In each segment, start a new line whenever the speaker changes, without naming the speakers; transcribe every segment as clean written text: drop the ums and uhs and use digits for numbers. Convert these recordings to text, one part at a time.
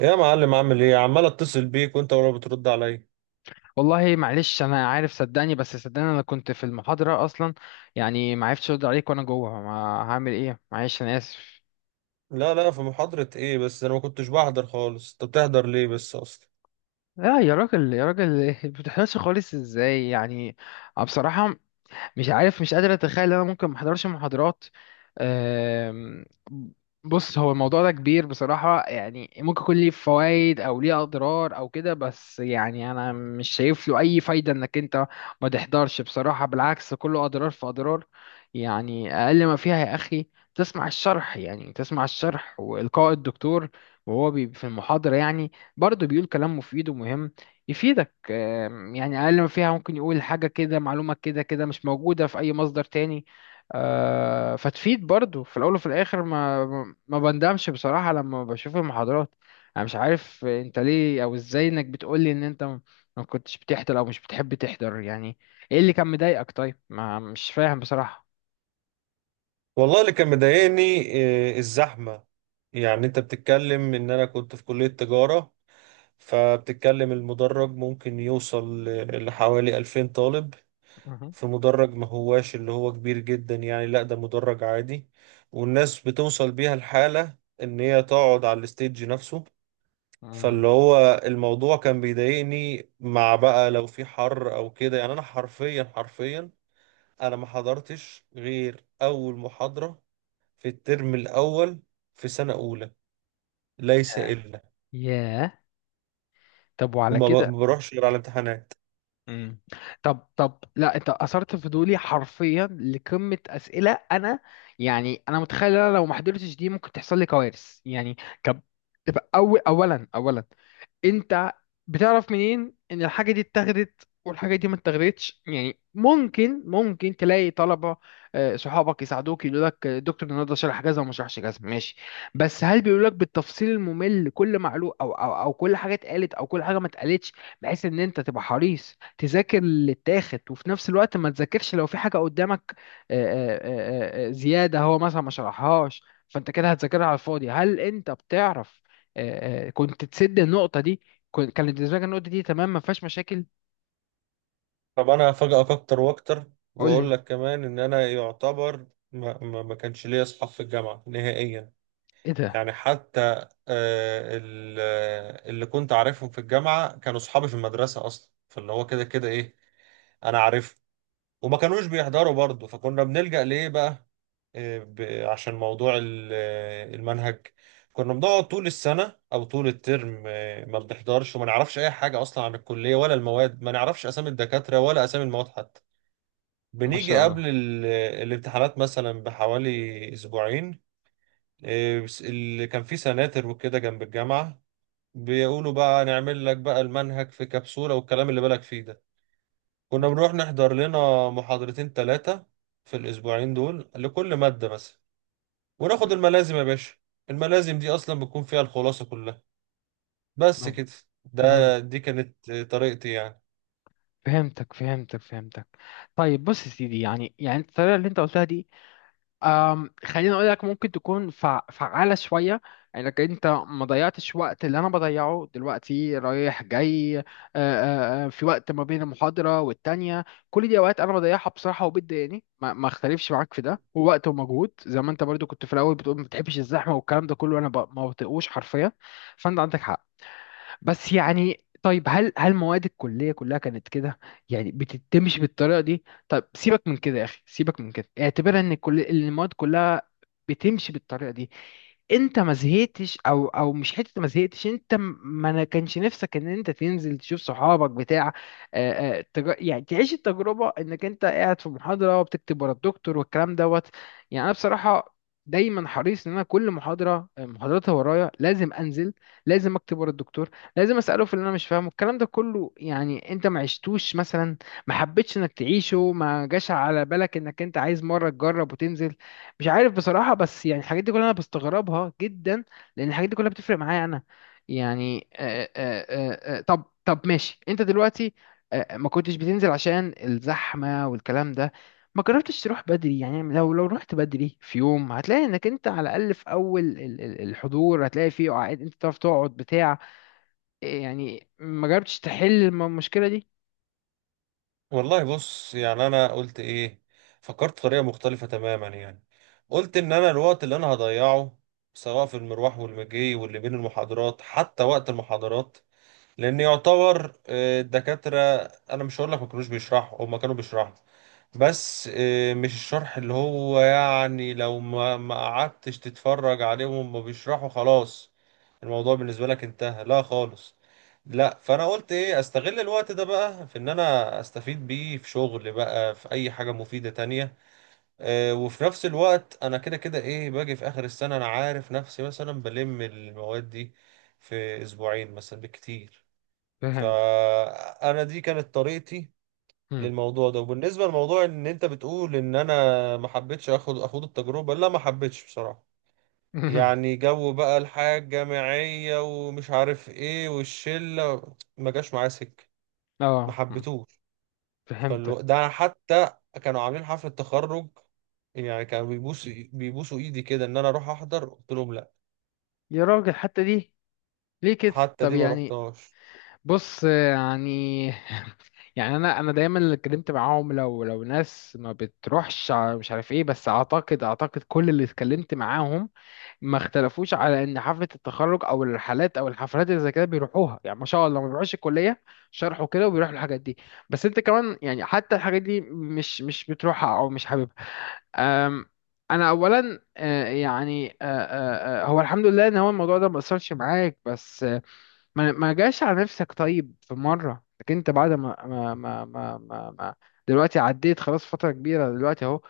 يا معلم عامل ايه؟ عمال اتصل بيك وانت ولا بترد عليا.
والله، معلش، انا عارف، صدقني بس صدقني انا كنت في المحاضره اصلا. يعني ما عرفتش ارد عليك وانا جوه. ما هعمل ايه؟ معلش، انا اسف.
لا لا، في محاضرة ايه؟ بس انا ما كنتش بحضر خالص، انت بتحضر ليه بس اصلا؟
لا يا راجل يا راجل ما بتحضرش خالص ازاي يعني؟ أنا بصراحه مش عارف، مش قادر اتخيل ان انا ممكن ما احضرش محاضرات. أم، بص، هو الموضوع ده كبير بصراحة، يعني ممكن يكون ليه فوائد او ليه اضرار او كده، بس يعني انا مش شايف له اي فايدة انك انت ما تحضرش بصراحة، بالعكس كله اضرار في اضرار. يعني اقل ما فيها يا اخي، تسمع الشرح، يعني تسمع الشرح والقاء الدكتور وهو بي في المحاضرة، يعني برضه بيقول كلام مفيد ومهم يفيدك. يعني اقل ما فيها ممكن يقول حاجه كده، معلومه كده كده مش موجوده في اي مصدر تاني. فتفيد برضو في الاول وفي الاخر، ما بندمش بصراحه لما بشوف المحاضرات. انا مش عارف انت ليه او ازاي انك بتقولي ان انت ما كنتش بتحضر او مش بتحب تحضر، يعني ايه اللي كان مضايقك؟ طيب، ما مش فاهم بصراحه.
والله اللي كان مضايقني إيه؟ الزحمة. يعني انت بتتكلم ان انا كنت في كلية تجارة، فبتتكلم المدرج ممكن يوصل لحوالي 2000 طالب.
مهم.
في مدرج ما هواش اللي هو كبير جدا، يعني لا ده مدرج عادي، والناس بتوصل بيها الحالة ان هي تقعد على الستيج نفسه.
مم.
فاللي هو الموضوع كان بيضايقني، مع بقى لو في حر او كده، يعني انا حرفيا حرفيا انا ما حضرتش غير اول محاضرة في الترم الاول في سنة اولى ليس الا.
ياه، طب وعلى
وما ب-
كده؟
ما بروحش غير على الامتحانات.
مم. طب، لا، انت اثرت فضولي حرفيا، لقمه اسئله انا، يعني انا متخيل ان انا لو ما حضرتش دي ممكن تحصل لي كوارث يعني. كب... تبقى أول اولا اولا، انت بتعرف منين ان الحاجه دي اتاخدت والحاجه دي ما اتاخدتش؟ يعني ممكن تلاقي طلبه، صحابك يساعدوك يقولوا لك، دكتور النهارده شرح كذا وما شرحش كذا، ماشي. بس هل بيقولوا لك بالتفصيل الممل كل معلومه او كل حاجه اتقالت او كل حاجه ما اتقالتش؟ بحيث ان انت تبقى حريص تذاكر اللي اتاخد، وفي نفس الوقت ما تذاكرش لو في حاجه قدامك، آه، زياده هو مثلا ما شرحهاش، فانت كده هتذاكرها على الفاضي. هل انت بتعرف كنت تسد النقطه دي؟ كانت بالنسبه لك النقطه دي تمام، ما فيهاش مشاكل.
طب انا هفاجئك اكتر واكتر
قول
واقول
لي.
لك كمان ان انا يعتبر ما كانش ليا اصحاب في الجامعة نهائيا.
ايه ده؟
يعني حتى اللي كنت عارفهم في الجامعة كانوا صحابي في المدرسة أصلا، فاللي هو كده كده إيه، أنا عارفهم. وما كانوش بيحضروا برضه، فكنا بنلجأ لإيه بقى؟ عشان موضوع المنهج، كنا بنقعد طول السنة أو طول الترم ما بنحضرش وما نعرفش أي حاجة أصلا عن الكلية ولا المواد، ما نعرفش أسامي الدكاترة ولا أسامي المواد حتى.
ما
بنيجي
شاء الله.
قبل الامتحانات مثلا بحوالي أسبوعين، إيه، بس اللي كان فيه سناتر وكده جنب الجامعة، بيقولوا بقى نعمل لك بقى المنهج في كبسولة والكلام اللي بالك فيه ده. كنا بنروح نحضر لنا محاضرتين ثلاثة في الأسبوعين دول لكل مادة مثلا، وناخد الملازم يا باشا. الملازم دي أصلا بتكون فيها الخلاصة كلها، بس كده.
فهمت.
دي كانت طريقتي يعني.
فهمتك، فهمتك، فهمتك. طيب بص يا سيدي، يعني الطريقه اللي انت قلتها دي، خليني اقول لك ممكن تكون فعالة شوية. انك انت ما ضيعتش وقت اللي انا بضيعه دلوقتي رايح جاي، في وقت ما بين المحاضرة والتانية، كل دي اوقات انا بضيعها بصراحة وبتضايقني، ما اختلفش معاك في ده. ووقت ومجهود زي ما انت برضو كنت في الاول بتقول ما بتحبش الزحمة والكلام ده كله، انا ما بطيقوش حرفيا. فانت عندك حق. بس يعني طيب، هل مواد الكلية كلها كانت كده؟ يعني بتتمشي بالطريقة دي. طب سيبك من كده يا أخي، سيبك من كده، اعتبرها إن كل المواد كلها بتمشي بالطريقة دي. انت ما زهقتش او مش حته ما زهقتش؟ انت ما انا كانش نفسك ان انت تنزل تشوف صحابك بتاع، يعني تعيش التجربه انك انت قاعد في محاضره وبتكتب ورا الدكتور والكلام دوت؟ يعني انا بصراحه دايما حريص ان انا كل محاضره، محاضراتها ورايا، لازم انزل، لازم اكتب ورا الدكتور، لازم اساله في اللي انا مش فاهمه، الكلام ده كله. يعني انت ما عشتوش مثلا؟ ما حبيتش انك تعيشه؟ ما جاش على بالك انك انت عايز مره تجرب وتنزل؟ مش عارف بصراحه، بس يعني الحاجات دي كلها انا بستغربها جدا، لان الحاجات دي كلها بتفرق معايا انا. يعني طب ماشي، انت دلوقتي ما كنتش بتنزل عشان الزحمه والكلام ده، ما جربتش تروح بدري؟ يعني لو رحت بدري في يوم هتلاقي انك انت على الاقل في اول ال- الحضور، هتلاقي فيه قعد، انت تعرف تقعد بتاع. يعني ما جربتش تحل المشكلة دي؟
والله بص، يعني انا قلت ايه؟ فكرت بطريقه مختلفه تماما يعني. قلت ان انا الوقت اللي انا هضيعه سواء في المروح والمجي واللي بين المحاضرات حتى وقت المحاضرات، لان يعتبر الدكاتره، انا مش هقول لك ما كانوش بيشرحوا، هم كانوا بيشرحوا، بس مش الشرح اللي هو يعني لو ما قعدتش تتفرج عليهم وما بيشرحوا خلاص الموضوع بالنسبة لك انتهى، لا خالص. لا، فانا قلت ايه؟ استغل الوقت ده بقى في ان انا استفيد بيه في شغل بقى، في اي حاجة مفيدة تانية. وفي نفس الوقت انا كده كده ايه، باجي في اخر السنة انا عارف نفسي مثلا بلم المواد دي في اسبوعين مثلا بالكتير.
فهمت.
فانا دي كانت طريقتي
مم.
للموضوع ده. وبالنسبة لموضوع ان انت بتقول ان انا ما حبيتش اخد التجربة، لا ما حبيتش بصراحة. يعني جو بقى الحياة الجامعية ومش عارف ايه، والشلة ما جاش معايا سكة، ما
اه، مم.
حبيتوش.
فهمتك.
ده حتى كانوا عاملين حفلة تخرج، يعني كانوا بيبوسوا ايدي كده ان انا اروح احضر، قلت لهم لا.
يا راجل حتى دي، ليه كده؟
حتى
طب
دي ما
يعني.
رحتهاش.
بص يعني. يعني انا دايما اللي اتكلمت معاهم، لو ناس ما بتروحش مش عارف ايه، بس اعتقد كل اللي اتكلمت معاهم ما اختلفوش على ان حفله التخرج او الرحلات او الحفلات اللي زي كده بيروحوها، يعني ما شاء الله ما بيروحوش الكليه، شرحوا كده وبيروحوا الحاجات دي. بس انت كمان يعني، حتى الحاجات دي مش بتروحها او مش حاببها؟ أم، انا اولا، يعني هو الحمد لله ان هو الموضوع ده ما اثرش معاك، بس ما جاش على نفسك طيب في مره؟ لكن انت بعد دلوقتي عديت خلاص فتره كبيره دلوقتي اهو.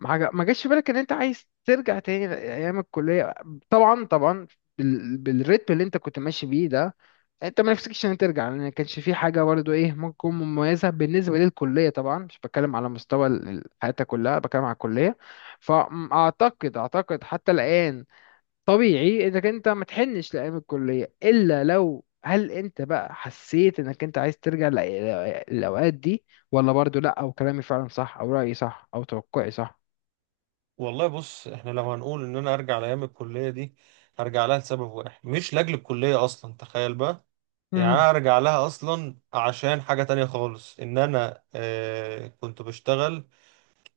ما جاش في بالك ان انت عايز ترجع تاني ايام الكليه؟ طبعا، طبعا. بالريتم اللي انت كنت ماشي بيه ده، انت ما نفسكش ان ترجع، لان ما كانش في حاجه برضه ايه ممكن تكون مميزه بالنسبه للكليه، طبعا مش بتكلم على مستوى ال- حياتك كلها، بتكلم على الكليه. فاعتقد حتى الان طبيعي انك انت ما تحنش لايام الكليه، الا لو، هل انت بقى حسيت انك انت عايز ترجع لأ- للاوقات دي؟ ولا برضه لا، او كلامي فعلا صح، او رايي صح، او توقعي صح؟
والله بص، احنا لو هنقول ان انا ارجع لايام الكلية دي، هرجع لها لسبب واحد مش لاجل الكلية اصلا، تخيل بقى. يعني
مم.
انا ارجع لها اصلا عشان حاجة تانية خالص، ان انا آه كنت بشتغل،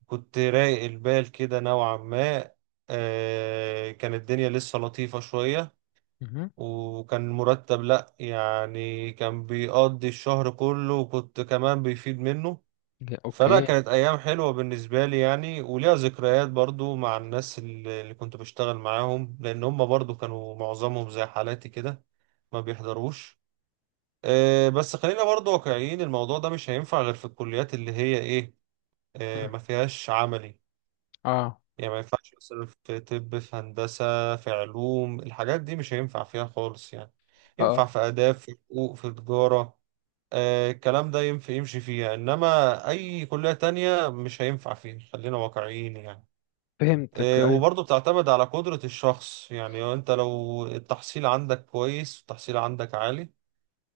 كنت رايق البال كده نوعا ما، آه كان الدنيا لسه لطيفة شوية،
مم.
وكان مرتب لا يعني كان بيقضي الشهر كله وكنت كمان بيفيد منه.
لا،
فلا
اوكي.
كانت ايام حلوة بالنسبة لي يعني، وليها ذكريات برضو مع الناس اللي كنت بشتغل معاهم، لان هم برضو كانوا معظمهم زي حالاتي كده، ما بيحضروش. بس خلينا برضو واقعيين، الموضوع ده مش هينفع غير في الكليات اللي هي ايه،
مم.
ما فيهاش عملي.
اه.
يعني ما ينفعش مثلا في طب، في هندسة، في علوم، الحاجات دي مش هينفع فيها خالص يعني. ينفع
اه،
في آداب، في حقوق، في تجارة، الكلام ده ينفع يمشي فيها، انما اي كلية تانية مش هينفع فيها، خلينا واقعيين يعني.
فهمتك. ايوه،
وبرضه بتعتمد على قدرة الشخص. يعني انت لو التحصيل عندك كويس والتحصيل عندك عالي،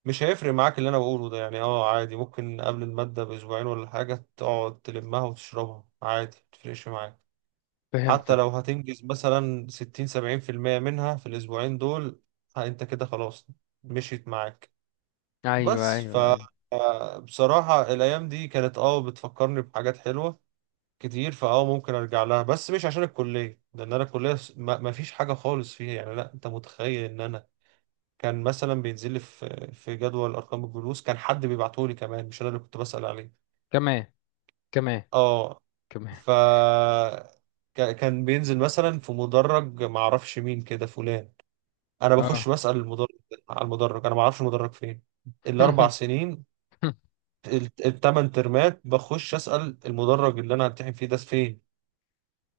مش هيفرق معاك اللي انا بقوله ده، يعني اه عادي، ممكن قبل المادة باسبوعين ولا حاجة تقعد تلمها وتشربها عادي، متفرقش معاك. حتى
فهمتك.
لو هتنجز مثلا 60 أو 70% منها في الاسبوعين دول، ها انت كده خلاص، مشيت معاك.
ايوه،
بس
ايوه،
ف
ايوه.
بصراحة الأيام دي كانت اه بتفكرني بحاجات حلوة كتير، فاه ممكن أرجع لها، بس مش عشان الكلية، لأن أنا الكلية ما فيش حاجة خالص فيها يعني. لا أنت متخيل إن أنا كان مثلا بينزل لي في جدول ارقام الجلوس كان حد بيبعته لي كمان، مش انا اللي كنت بسأل عليه.
كمان، كمان،
اه،
كمان.
ف كان بينزل مثلا في مدرج، ما اعرفش مين كده فلان، انا بخش
اه.
بسأل المدرج على المدرج، انا ما اعرفش المدرج فين. الاربع سنين، التمن ترمات بخش أسأل المدرج اللي انا همتحن فيه ده فين.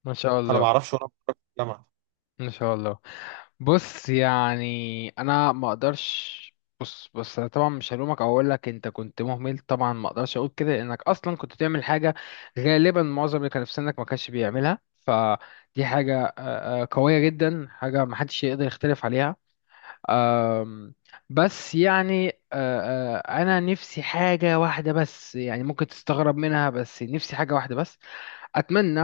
ما شاء
انا ما
الله،
اعرفش وانا بتخرج في الجامعة.
ما شاء الله. بص يعني انا ما اقدرش. بص، بص، انا طبعا مش هلومك او اقول لك انت كنت مهمل، طبعا ما اقدرش اقول كده لانك اصلا كنت بتعمل حاجه غالبا معظم اللي كان في سنك ما كانش بيعملها، فدي حاجه قويه جدا، حاجه ما حدش يقدر يختلف عليها. أم، بس يعني أه، أه، انا نفسي حاجة واحدة بس، يعني ممكن تستغرب منها، بس نفسي حاجة واحدة بس، اتمنى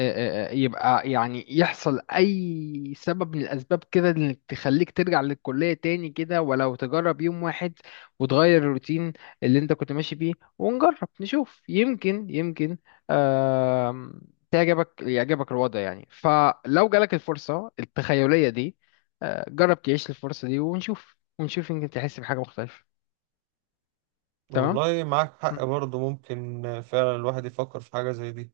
يبقى يعني يحصل اي سبب من الاسباب كده انك تخليك ترجع للكليه تاني كده، ولو تجرب يوم واحد وتغير الروتين اللي انت كنت ماشي بيه، ونجرب نشوف يمكن، آم، يعجبك الوضع. يعني فلو جالك الفرصه التخيليه دي، جرب تعيش الفرصه دي، ونشوف، يمكن تحس بحاجه مختلفه. تمام.
والله معاك حق برضه، ممكن فعلا الواحد يفكر في حاجة زي دي.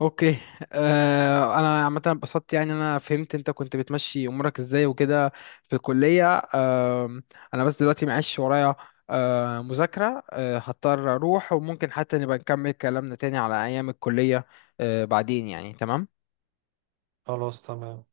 اوكي. انا عامه انبسطت، يعني انا فهمت انت كنت بتمشي امورك ازاي وكده في الكليه. آه انا بس دلوقتي معيش ورايا مذاكره، هضطر اروح. وممكن حتى نبقى نكمل كلامنا تاني على ايام الكليه بعدين، يعني. تمام.
خلاص تمام.